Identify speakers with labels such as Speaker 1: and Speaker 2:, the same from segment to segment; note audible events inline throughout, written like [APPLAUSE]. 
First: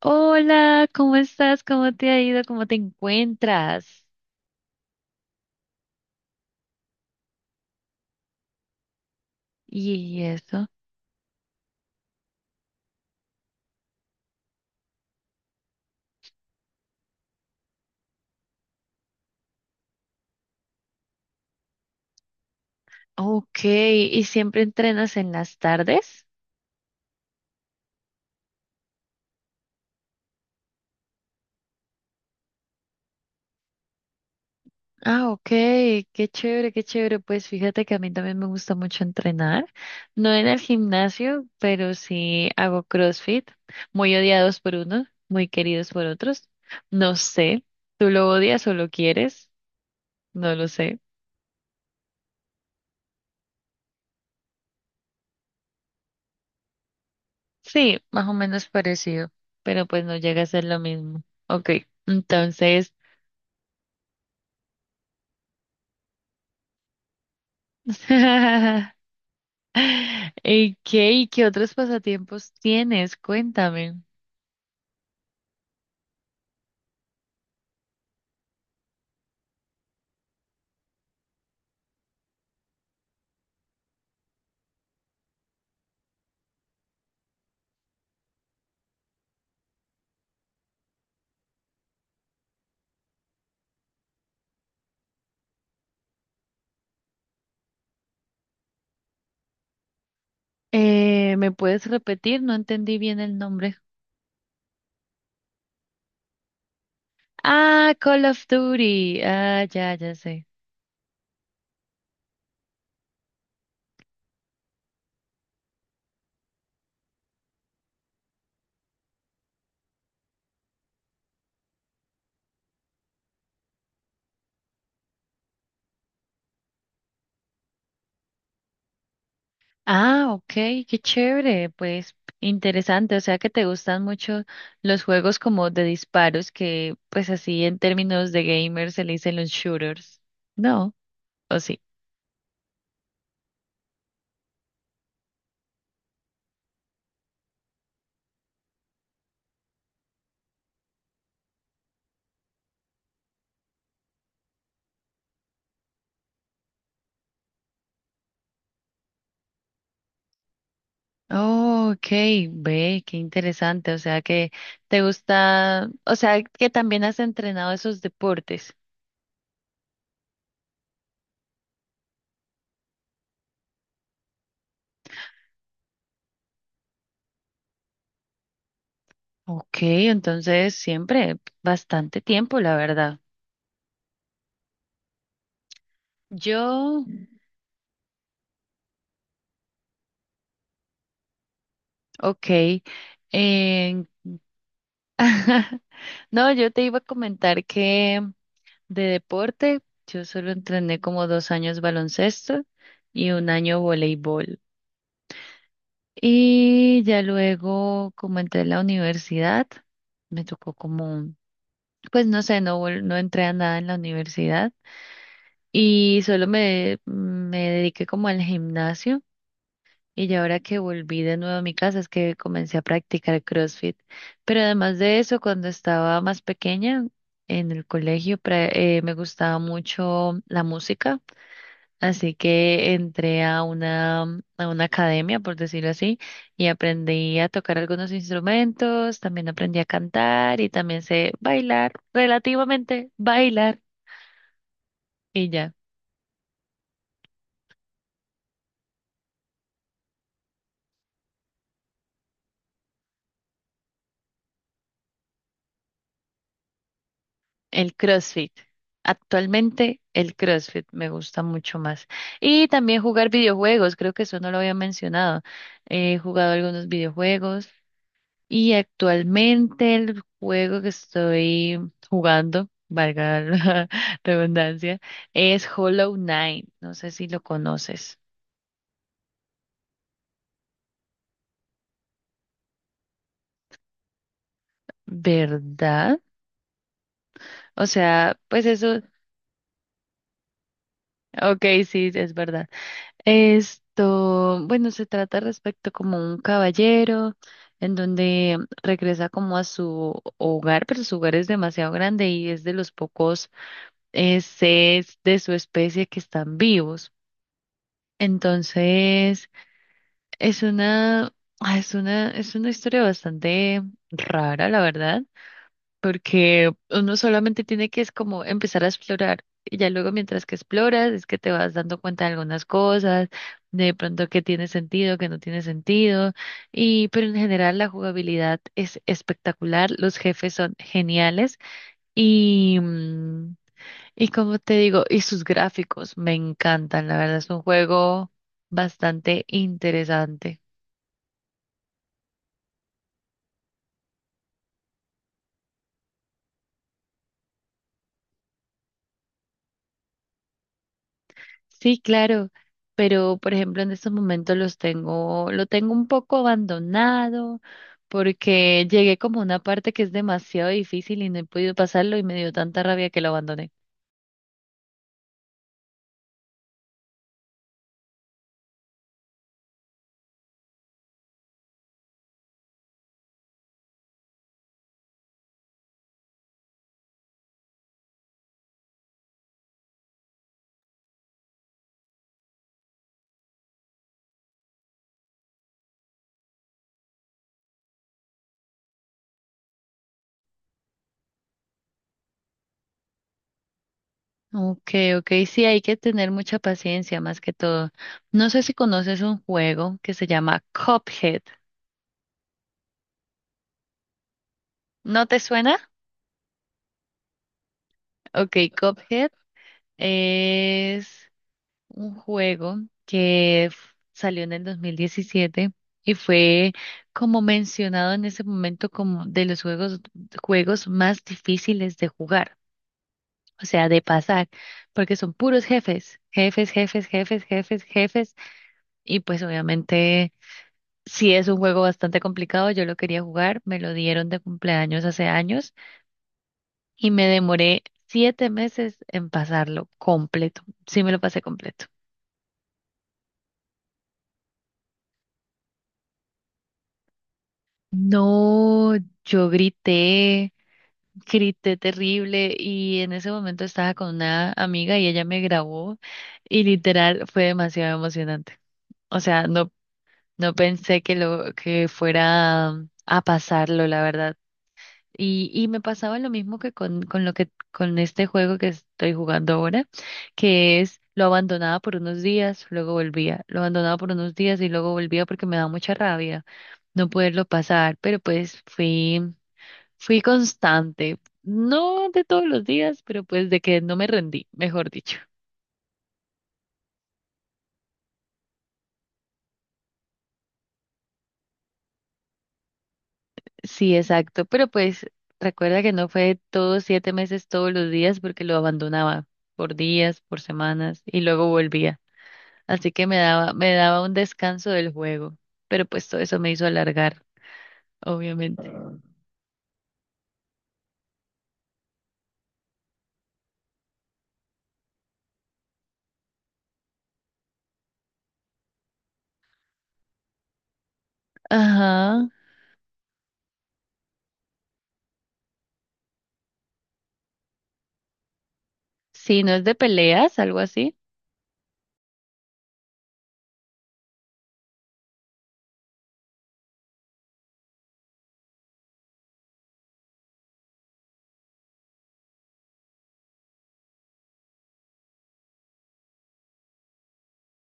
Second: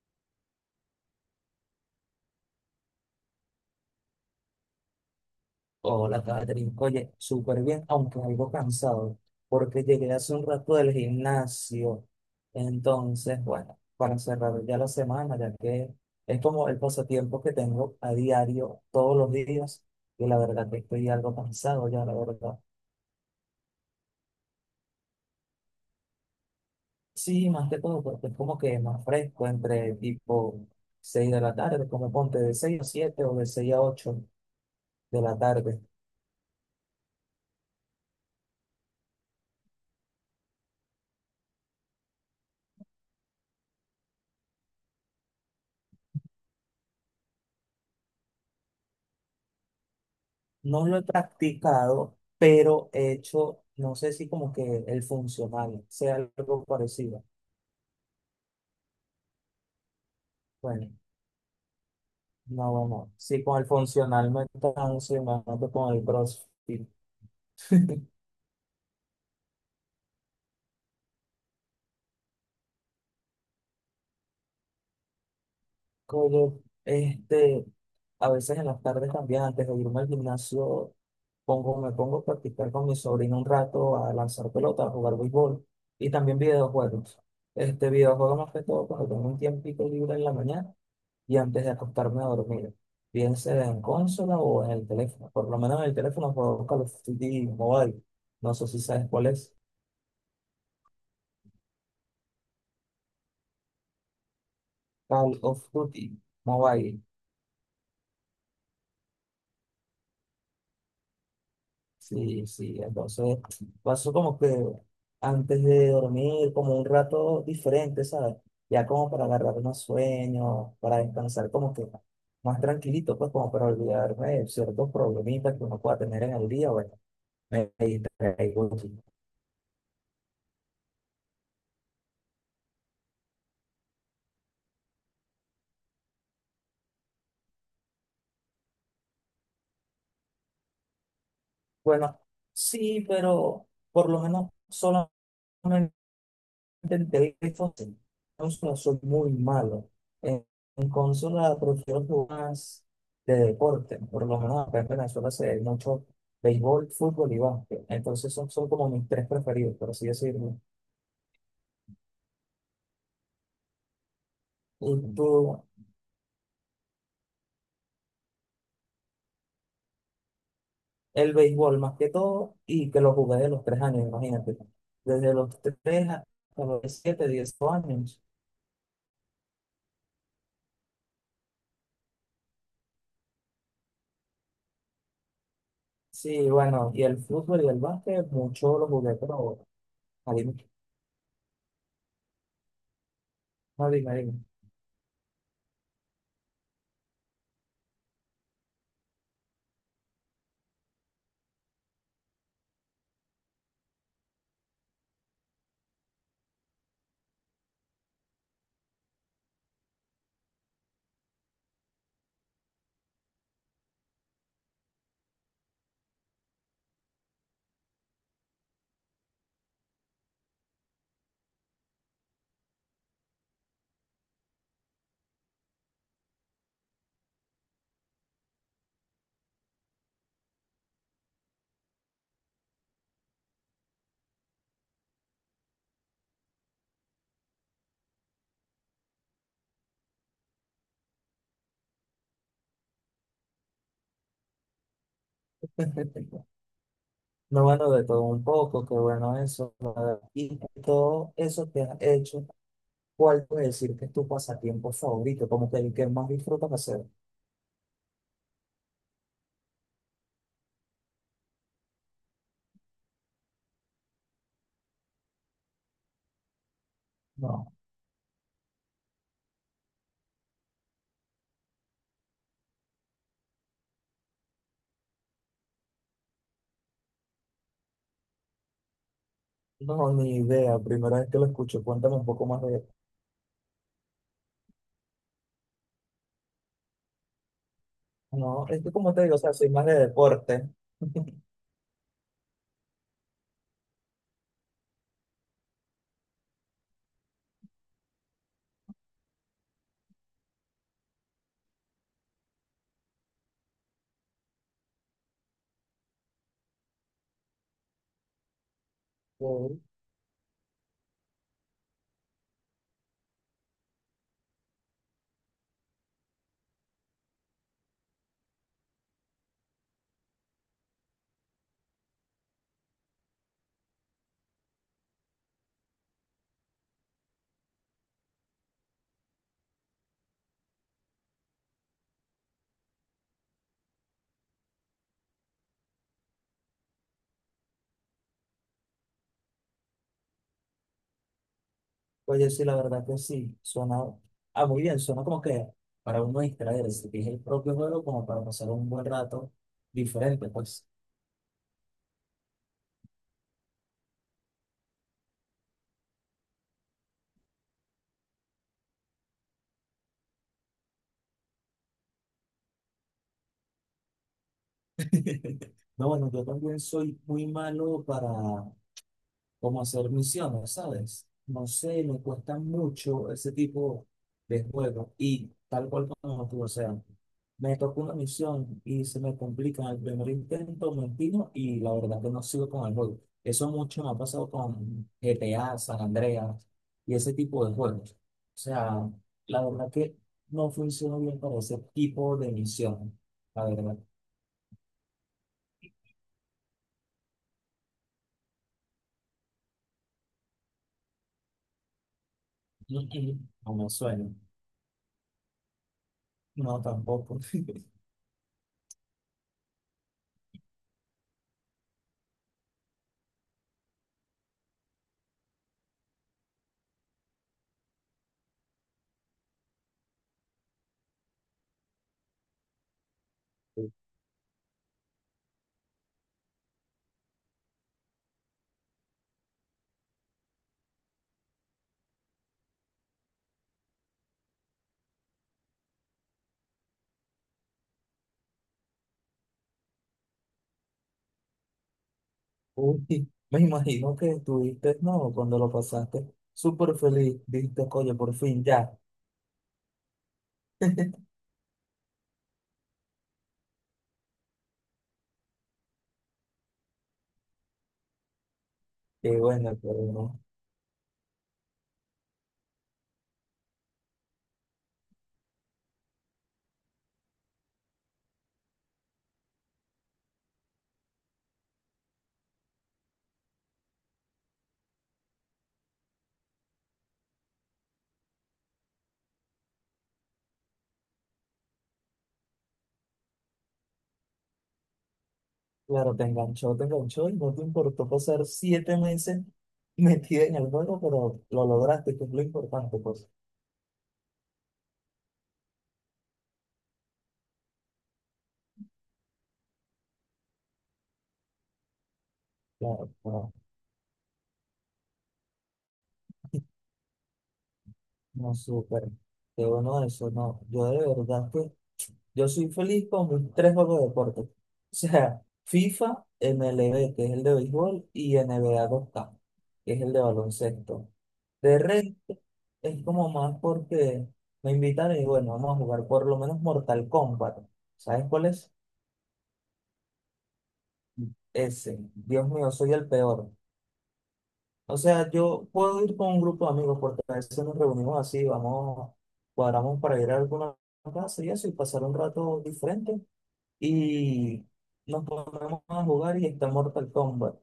Speaker 1: Hola, ¿cómo estás? ¿Cómo te ha ido? ¿Cómo te encuentras?
Speaker 2: Hola, Catherine. Oye, súper bien, aunque algo cansado, porque llegué
Speaker 1: Y
Speaker 2: hace un
Speaker 1: eso.
Speaker 2: rato del gimnasio. Entonces, bueno, para cerrar ya la semana, ya que es como el pasatiempo que tengo a diario, todos los días, y la verdad que estoy algo cansado ya, la verdad.
Speaker 1: Ok, ¿y siempre entrenas en las tardes?
Speaker 2: Sí, más que todo, porque es como que más fresco entre tipo 6 de la tarde, como ponte de 6 a 7 o de 6 a 8 de
Speaker 1: Ah,
Speaker 2: la
Speaker 1: ok,
Speaker 2: tarde.
Speaker 1: qué chévere, qué chévere. Pues fíjate que a mí también me gusta mucho entrenar. No en el gimnasio, pero sí hago CrossFit, muy odiados por unos, muy queridos por otros. No sé, ¿tú lo odias o lo quieres? No lo
Speaker 2: No lo
Speaker 1: sé.
Speaker 2: he practicado, pero he hecho, no sé si como que el funcional sea algo parecido.
Speaker 1: Sí, más o menos parecido, pero pues no llega a ser lo
Speaker 2: Bueno,
Speaker 1: mismo. Ok,
Speaker 2: no,
Speaker 1: entonces.
Speaker 2: bueno, sí, con el funcional me canso y me mato con el CrossFit. [LAUGHS]
Speaker 1: [LAUGHS] ¿Y qué otros pasatiempos tienes? Cuéntame.
Speaker 2: Como, este, a veces en las tardes también, antes de irme al gimnasio, me pongo a practicar con mi sobrino un rato, a lanzar pelota, a jugar béisbol y también videojuegos. Este videojuego más que todo cuando tengo un tiempito libre en la mañana y antes de acostarme a dormir, bien sea en consola o en el teléfono. Por lo menos en el teléfono juego Call of Duty Mobile. No sé si sabes cuál es.
Speaker 1: ¿Me puedes repetir? No entendí bien el nombre.
Speaker 2: Call of Duty Mobile.
Speaker 1: Ah, Call of Duty. Ah, ya, ya sé.
Speaker 2: Sí, sí. Entonces paso como que antes de dormir, como un rato diferente, ¿sabes? Ya como para agarrar unos sueños, para descansar como que más tranquilito, pues como para olvidarme de ciertos problemitas que uno pueda tener en el día. Bueno, me distraigo.
Speaker 1: Ah, ok, qué chévere. Pues interesante. O sea que te gustan mucho los juegos como de disparos, que pues así en términos de gamers se le dicen los shooters. ¿No? ¿O sí?
Speaker 2: Bueno, sí, pero por lo menos solamente en teléfono. En consola soy muy malo. En, en consola prefiero jugar más de deporte. Por lo menos acá en Venezuela se ve mucho béisbol, fútbol y básquet. Entonces son como mis tres preferidos, por así decirlo.
Speaker 1: Oh, ok, ve, qué interesante. O sea que
Speaker 2: Y
Speaker 1: te
Speaker 2: tú,
Speaker 1: gusta, o sea que también has entrenado esos deportes.
Speaker 2: el béisbol más que todo, y que lo jugué de los 3 años, imagínate. Desde los 3 hasta los 7, 10 años.
Speaker 1: Ok, entonces siempre bastante tiempo, la verdad.
Speaker 2: Sí, bueno, y
Speaker 1: Yo,
Speaker 2: el fútbol y el básquet, mucho lo jugué, pero ahí,
Speaker 1: ok,
Speaker 2: no
Speaker 1: en-
Speaker 2: dime, dime.
Speaker 1: [LAUGHS] no, yo te iba a comentar que de deporte yo solo entrené como 2 años baloncesto y un año voleibol. Y ya luego, como entré en la universidad, me tocó como pues no sé, no, no entré a nada en la universidad y solo me dediqué como al gimnasio y ya ahora que volví de nuevo a mi casa es que comencé a practicar CrossFit. Pero además de eso, cuando estaba más pequeña en el colegio, me gustaba mucho la música, así que entré a una academia, por decirlo así, y aprendí a tocar algunos instrumentos, también aprendí a cantar y también sé bailar, relativamente bailar. Y ya,
Speaker 2: [LAUGHS] No, bueno, de todo un poco, qué bueno eso, la verdad. Y todo eso que has hecho, ¿cuál puedes decir que es tu pasatiempo favorito? Como que el que más disfrutas hacer.
Speaker 1: el CrossFit. Actualmente el CrossFit me gusta mucho más. Y también jugar videojuegos, creo que eso no lo había mencionado. He jugado algunos videojuegos
Speaker 2: No,
Speaker 1: y actualmente el juego que estoy jugando, valga la [LAUGHS] redundancia, es Hollow Knight. No sé si lo conoces,
Speaker 2: no, ni idea. Primera vez que lo escucho, cuéntame un poco más de
Speaker 1: ¿verdad? O sea, pues
Speaker 2: no, es que
Speaker 1: eso,
Speaker 2: como te digo, o sea, soy más de deporte.
Speaker 1: ok, sí, es verdad. Esto, bueno, se trata respecto como un caballero en donde regresa como a su hogar, pero su hogar es demasiado grande y es de los pocos seres de su especie que están vivos. Entonces, es una, ah, es una historia bastante rara, la verdad, porque uno solamente tiene que es como empezar a explorar y ya luego mientras que exploras es que te vas dando cuenta de algunas cosas, de pronto que tiene sentido, que no tiene sentido, y pero en general la jugabilidad es espectacular, los jefes son geniales y mm, y como te digo, y sus gráficos me encantan, la verdad es un juego bastante interesante.
Speaker 2: Oye, sí, la verdad que sí, suena ah, muy bien, suena como que para uno distraerse, que es el propio juego, como para pasar un buen rato diferente, pues.
Speaker 1: Sí, claro, pero por ejemplo en estos momentos lo tengo un poco abandonado porque llegué como a una parte que es demasiado difícil y no he podido pasarlo y me dio tanta rabia que lo abandoné.
Speaker 2: [LAUGHS] No, bueno, yo también soy muy malo para como hacer misiones, ¿sabes? No sé, me cuesta mucho ese tipo de juegos y tal cual como tú, o sea, me tocó una misión y se me complica en el primer intento, me empino y la verdad que no sigo con el juego. Eso mucho me ha pasado con GTA, San Andreas y ese tipo de juegos. O sea, la verdad que no funciona bien para ese tipo de misión, la verdad.
Speaker 1: Okay, okay, sí, hay que tener mucha paciencia más que todo. No sé si conoces un juego que se llama Cuphead.
Speaker 2: [LAUGHS] No, no me suena.
Speaker 1: ¿No te suena?
Speaker 2: No, tampoco. [LAUGHS]
Speaker 1: Okay, Cuphead es un juego que salió en el 2017 y fue como mencionado en ese momento como de los juegos, juegos más difíciles de jugar, o sea, de pasar, porque son puros jefes, jefes, jefes, jefes, jefes, jefes, y pues obviamente si es un juego bastante complicado, yo lo quería jugar, me lo dieron de cumpleaños hace años y me demoré 7 meses en pasarlo completo, sí me lo pasé completo.
Speaker 2: Uy, [LAUGHS] me imagino que estuviste, no, cuando lo pasaste, súper feliz, dijiste, coño, por fin, ya.
Speaker 1: No, yo grité,
Speaker 2: [LAUGHS]
Speaker 1: grité terrible, y en ese momento estaba con una amiga y ella me grabó y literal fue demasiado emocionante. O
Speaker 2: Qué
Speaker 1: sea, no,
Speaker 2: bueno, pero no.
Speaker 1: no pensé que lo que fuera a pasarlo, la verdad. Y me pasaba lo mismo que con lo que con este juego que estoy jugando ahora, que es lo abandonaba por unos días, luego volvía, lo abandonaba por unos días y luego volvía porque me da mucha rabia no poderlo pasar, pero pues fui constante, no de todos los días, pero pues de que no me rendí, mejor dicho.
Speaker 2: Claro, te enganchó y no te importó pasar 7 meses [LAUGHS] metida en el juego, pero lo lograste, que es lo importante, pues.
Speaker 1: Sí, exacto, pero pues recuerda que no fue todos 7 meses todos los días porque lo abandonaba por días, por semanas y luego volvía. Así que
Speaker 2: Claro, no,
Speaker 1: me daba un descanso del juego, pero pues todo eso me hizo alargar,
Speaker 2: no,
Speaker 1: obviamente.
Speaker 2: súper. Qué bueno eso, no. Yo de verdad que Yo soy feliz con mis tres juegos de deporte. O sea, FIFA, MLB, que es el de béisbol, y NBA 2K, que es el de baloncesto. De
Speaker 1: Ajá,
Speaker 2: resto, es como más porque me invitan y bueno, vamos a jugar por lo menos Mortal Kombat. ¿Sabes cuál es?
Speaker 1: sí, no es de peleas, algo así.
Speaker 2: Ese. Dios mío, soy el peor. O sea, yo puedo ir con un grupo de amigos porque a veces nos reunimos así, vamos, cuadramos para ir a alguna casa y eso y pasar un rato diferente, y nos ponemos a jugar y está Mortal Kombat.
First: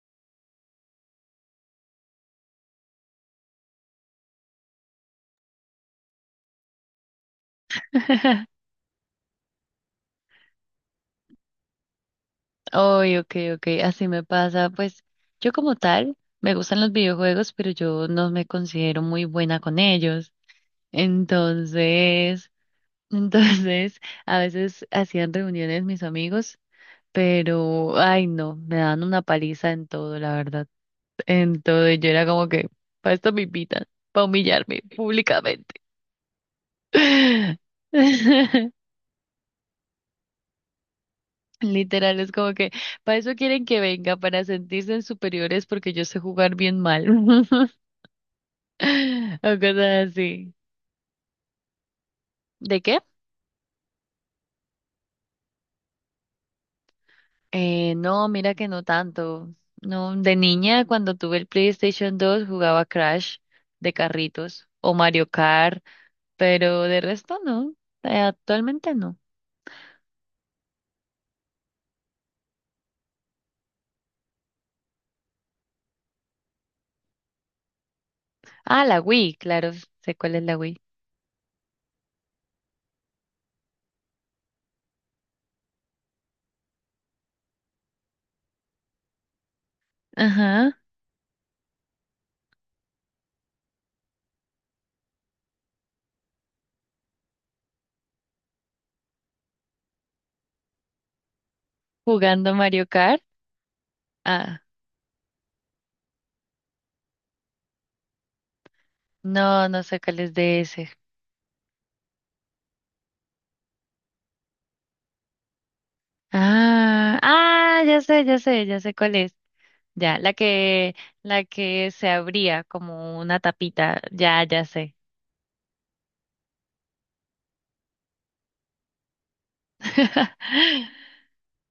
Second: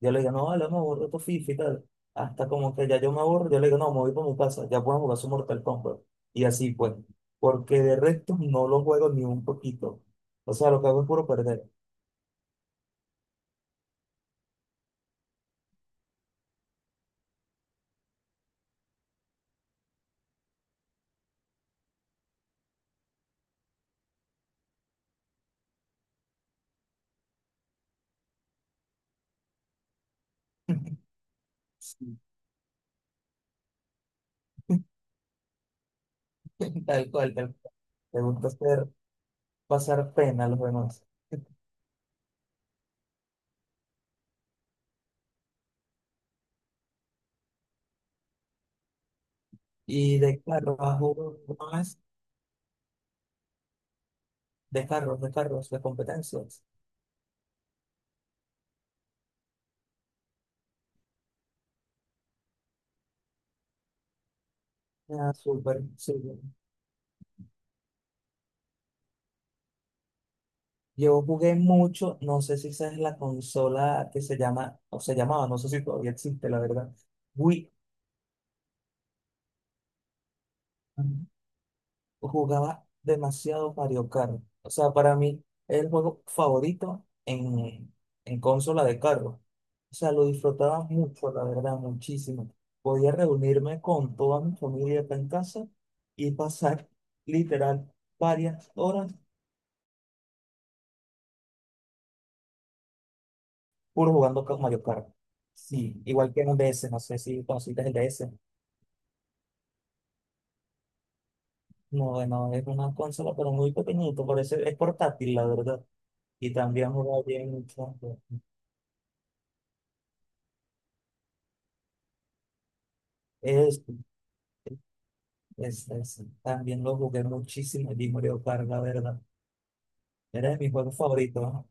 Speaker 2: Yo le digo, no, vale, me aburro tu FIFA y tal. Hasta como que ya yo me aburro, yo le digo, no, me voy para mi casa, ya puedo jugar su Mortal Kombat. Y así pues, porque de resto
Speaker 1: [LAUGHS]
Speaker 2: no lo juego ni un poquito. O sea, lo que hago es puro perder.
Speaker 1: Oy, ok, ok, así me pasa. Pues yo como tal me gustan los videojuegos, pero yo no me considero muy buena con ellos. Entonces, [LAUGHS] entonces a veces hacían reuniones mis amigos, pero ay no, me dan una paliza en todo, la verdad.
Speaker 2: [LAUGHS]
Speaker 1: En todo, y yo
Speaker 2: Sí.
Speaker 1: era como que para esto me invitan, para humillarme públicamente.
Speaker 2: Tal cual, tal cual. Me gusta
Speaker 1: [LAUGHS]
Speaker 2: hacer pasar pena a los demás.
Speaker 1: Literal, es como que para eso quieren que venga, para sentirse en superiores porque yo sé jugar bien mal. [LAUGHS] O cosas
Speaker 2: Y
Speaker 1: así.
Speaker 2: de carros, a jugar más
Speaker 1: ¿De qué?
Speaker 2: de carros, de competencias.
Speaker 1: No, mira que no tanto. No, de niña, cuando tuve el PlayStation 2, jugaba Crash de carritos o Mario
Speaker 2: Ah, súper,
Speaker 1: Kart,
Speaker 2: sí.
Speaker 1: pero de resto no. Actualmente no.
Speaker 2: Yo jugué mucho, no sé si esa es la consola que se llama, o se llamaba, no sé si todavía existe, la verdad. Wii,
Speaker 1: Ah, la Wii, claro, sé cuál es la Wii.
Speaker 2: jugaba demasiado Mario Kart. O sea, para mí es el juego favorito en consola de carro. O sea, lo
Speaker 1: Ajá,
Speaker 2: disfrutaba mucho, la verdad, muchísimo. Podía reunirme con toda mi familia acá en casa y pasar [LAUGHS] literal varias horas
Speaker 1: jugando Mario Kart.
Speaker 2: puro jugando con
Speaker 1: Ah,
Speaker 2: Mario Kart. Sí, igual que en DS, no sé si conociste el DS.
Speaker 1: no, no sé cuál es de ese.
Speaker 2: No, no, es una consola, pero muy pequeñito, parece, es portátil, la verdad. Y también
Speaker 1: Ah,
Speaker 2: juega bien
Speaker 1: ah, ya
Speaker 2: mucho.
Speaker 1: sé, ya sé, ya sé cuál es. Ya, la que se abría como una
Speaker 2: Es,
Speaker 1: tapita. Ya, ya sé.
Speaker 2: también lo jugué muchísimo y Mario Kart, la verdad. Era de mis
Speaker 1: [LAUGHS]
Speaker 2: juegos favoritos, ¿no?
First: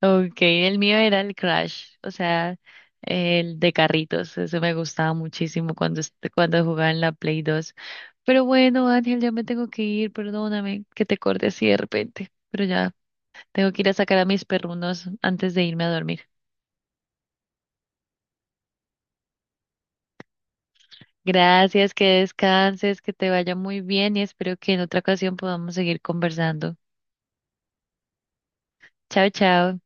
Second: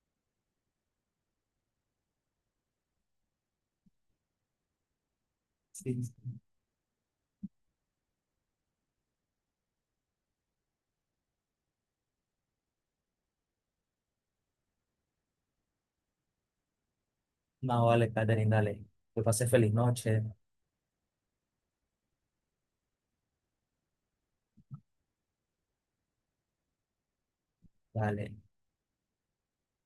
Speaker 1: Okay, el mío era el Crash, o sea, el de carritos. Eso me gustaba muchísimo cuando,
Speaker 2: Sí.
Speaker 1: cuando jugaba en la Play 2. Pero bueno, Ángel, ya me tengo que ir, perdóname que te corte así de repente. Pero ya, tengo que ir a sacar a mis perrunos antes de irme a dormir.
Speaker 2: No, vale, Catherine, dale. Que pase feliz noche.
Speaker 1: Gracias, que descanses, que te vaya muy bien y espero que en otra ocasión podamos seguir conversando.
Speaker 2: Dale.
Speaker 1: Chao, chao.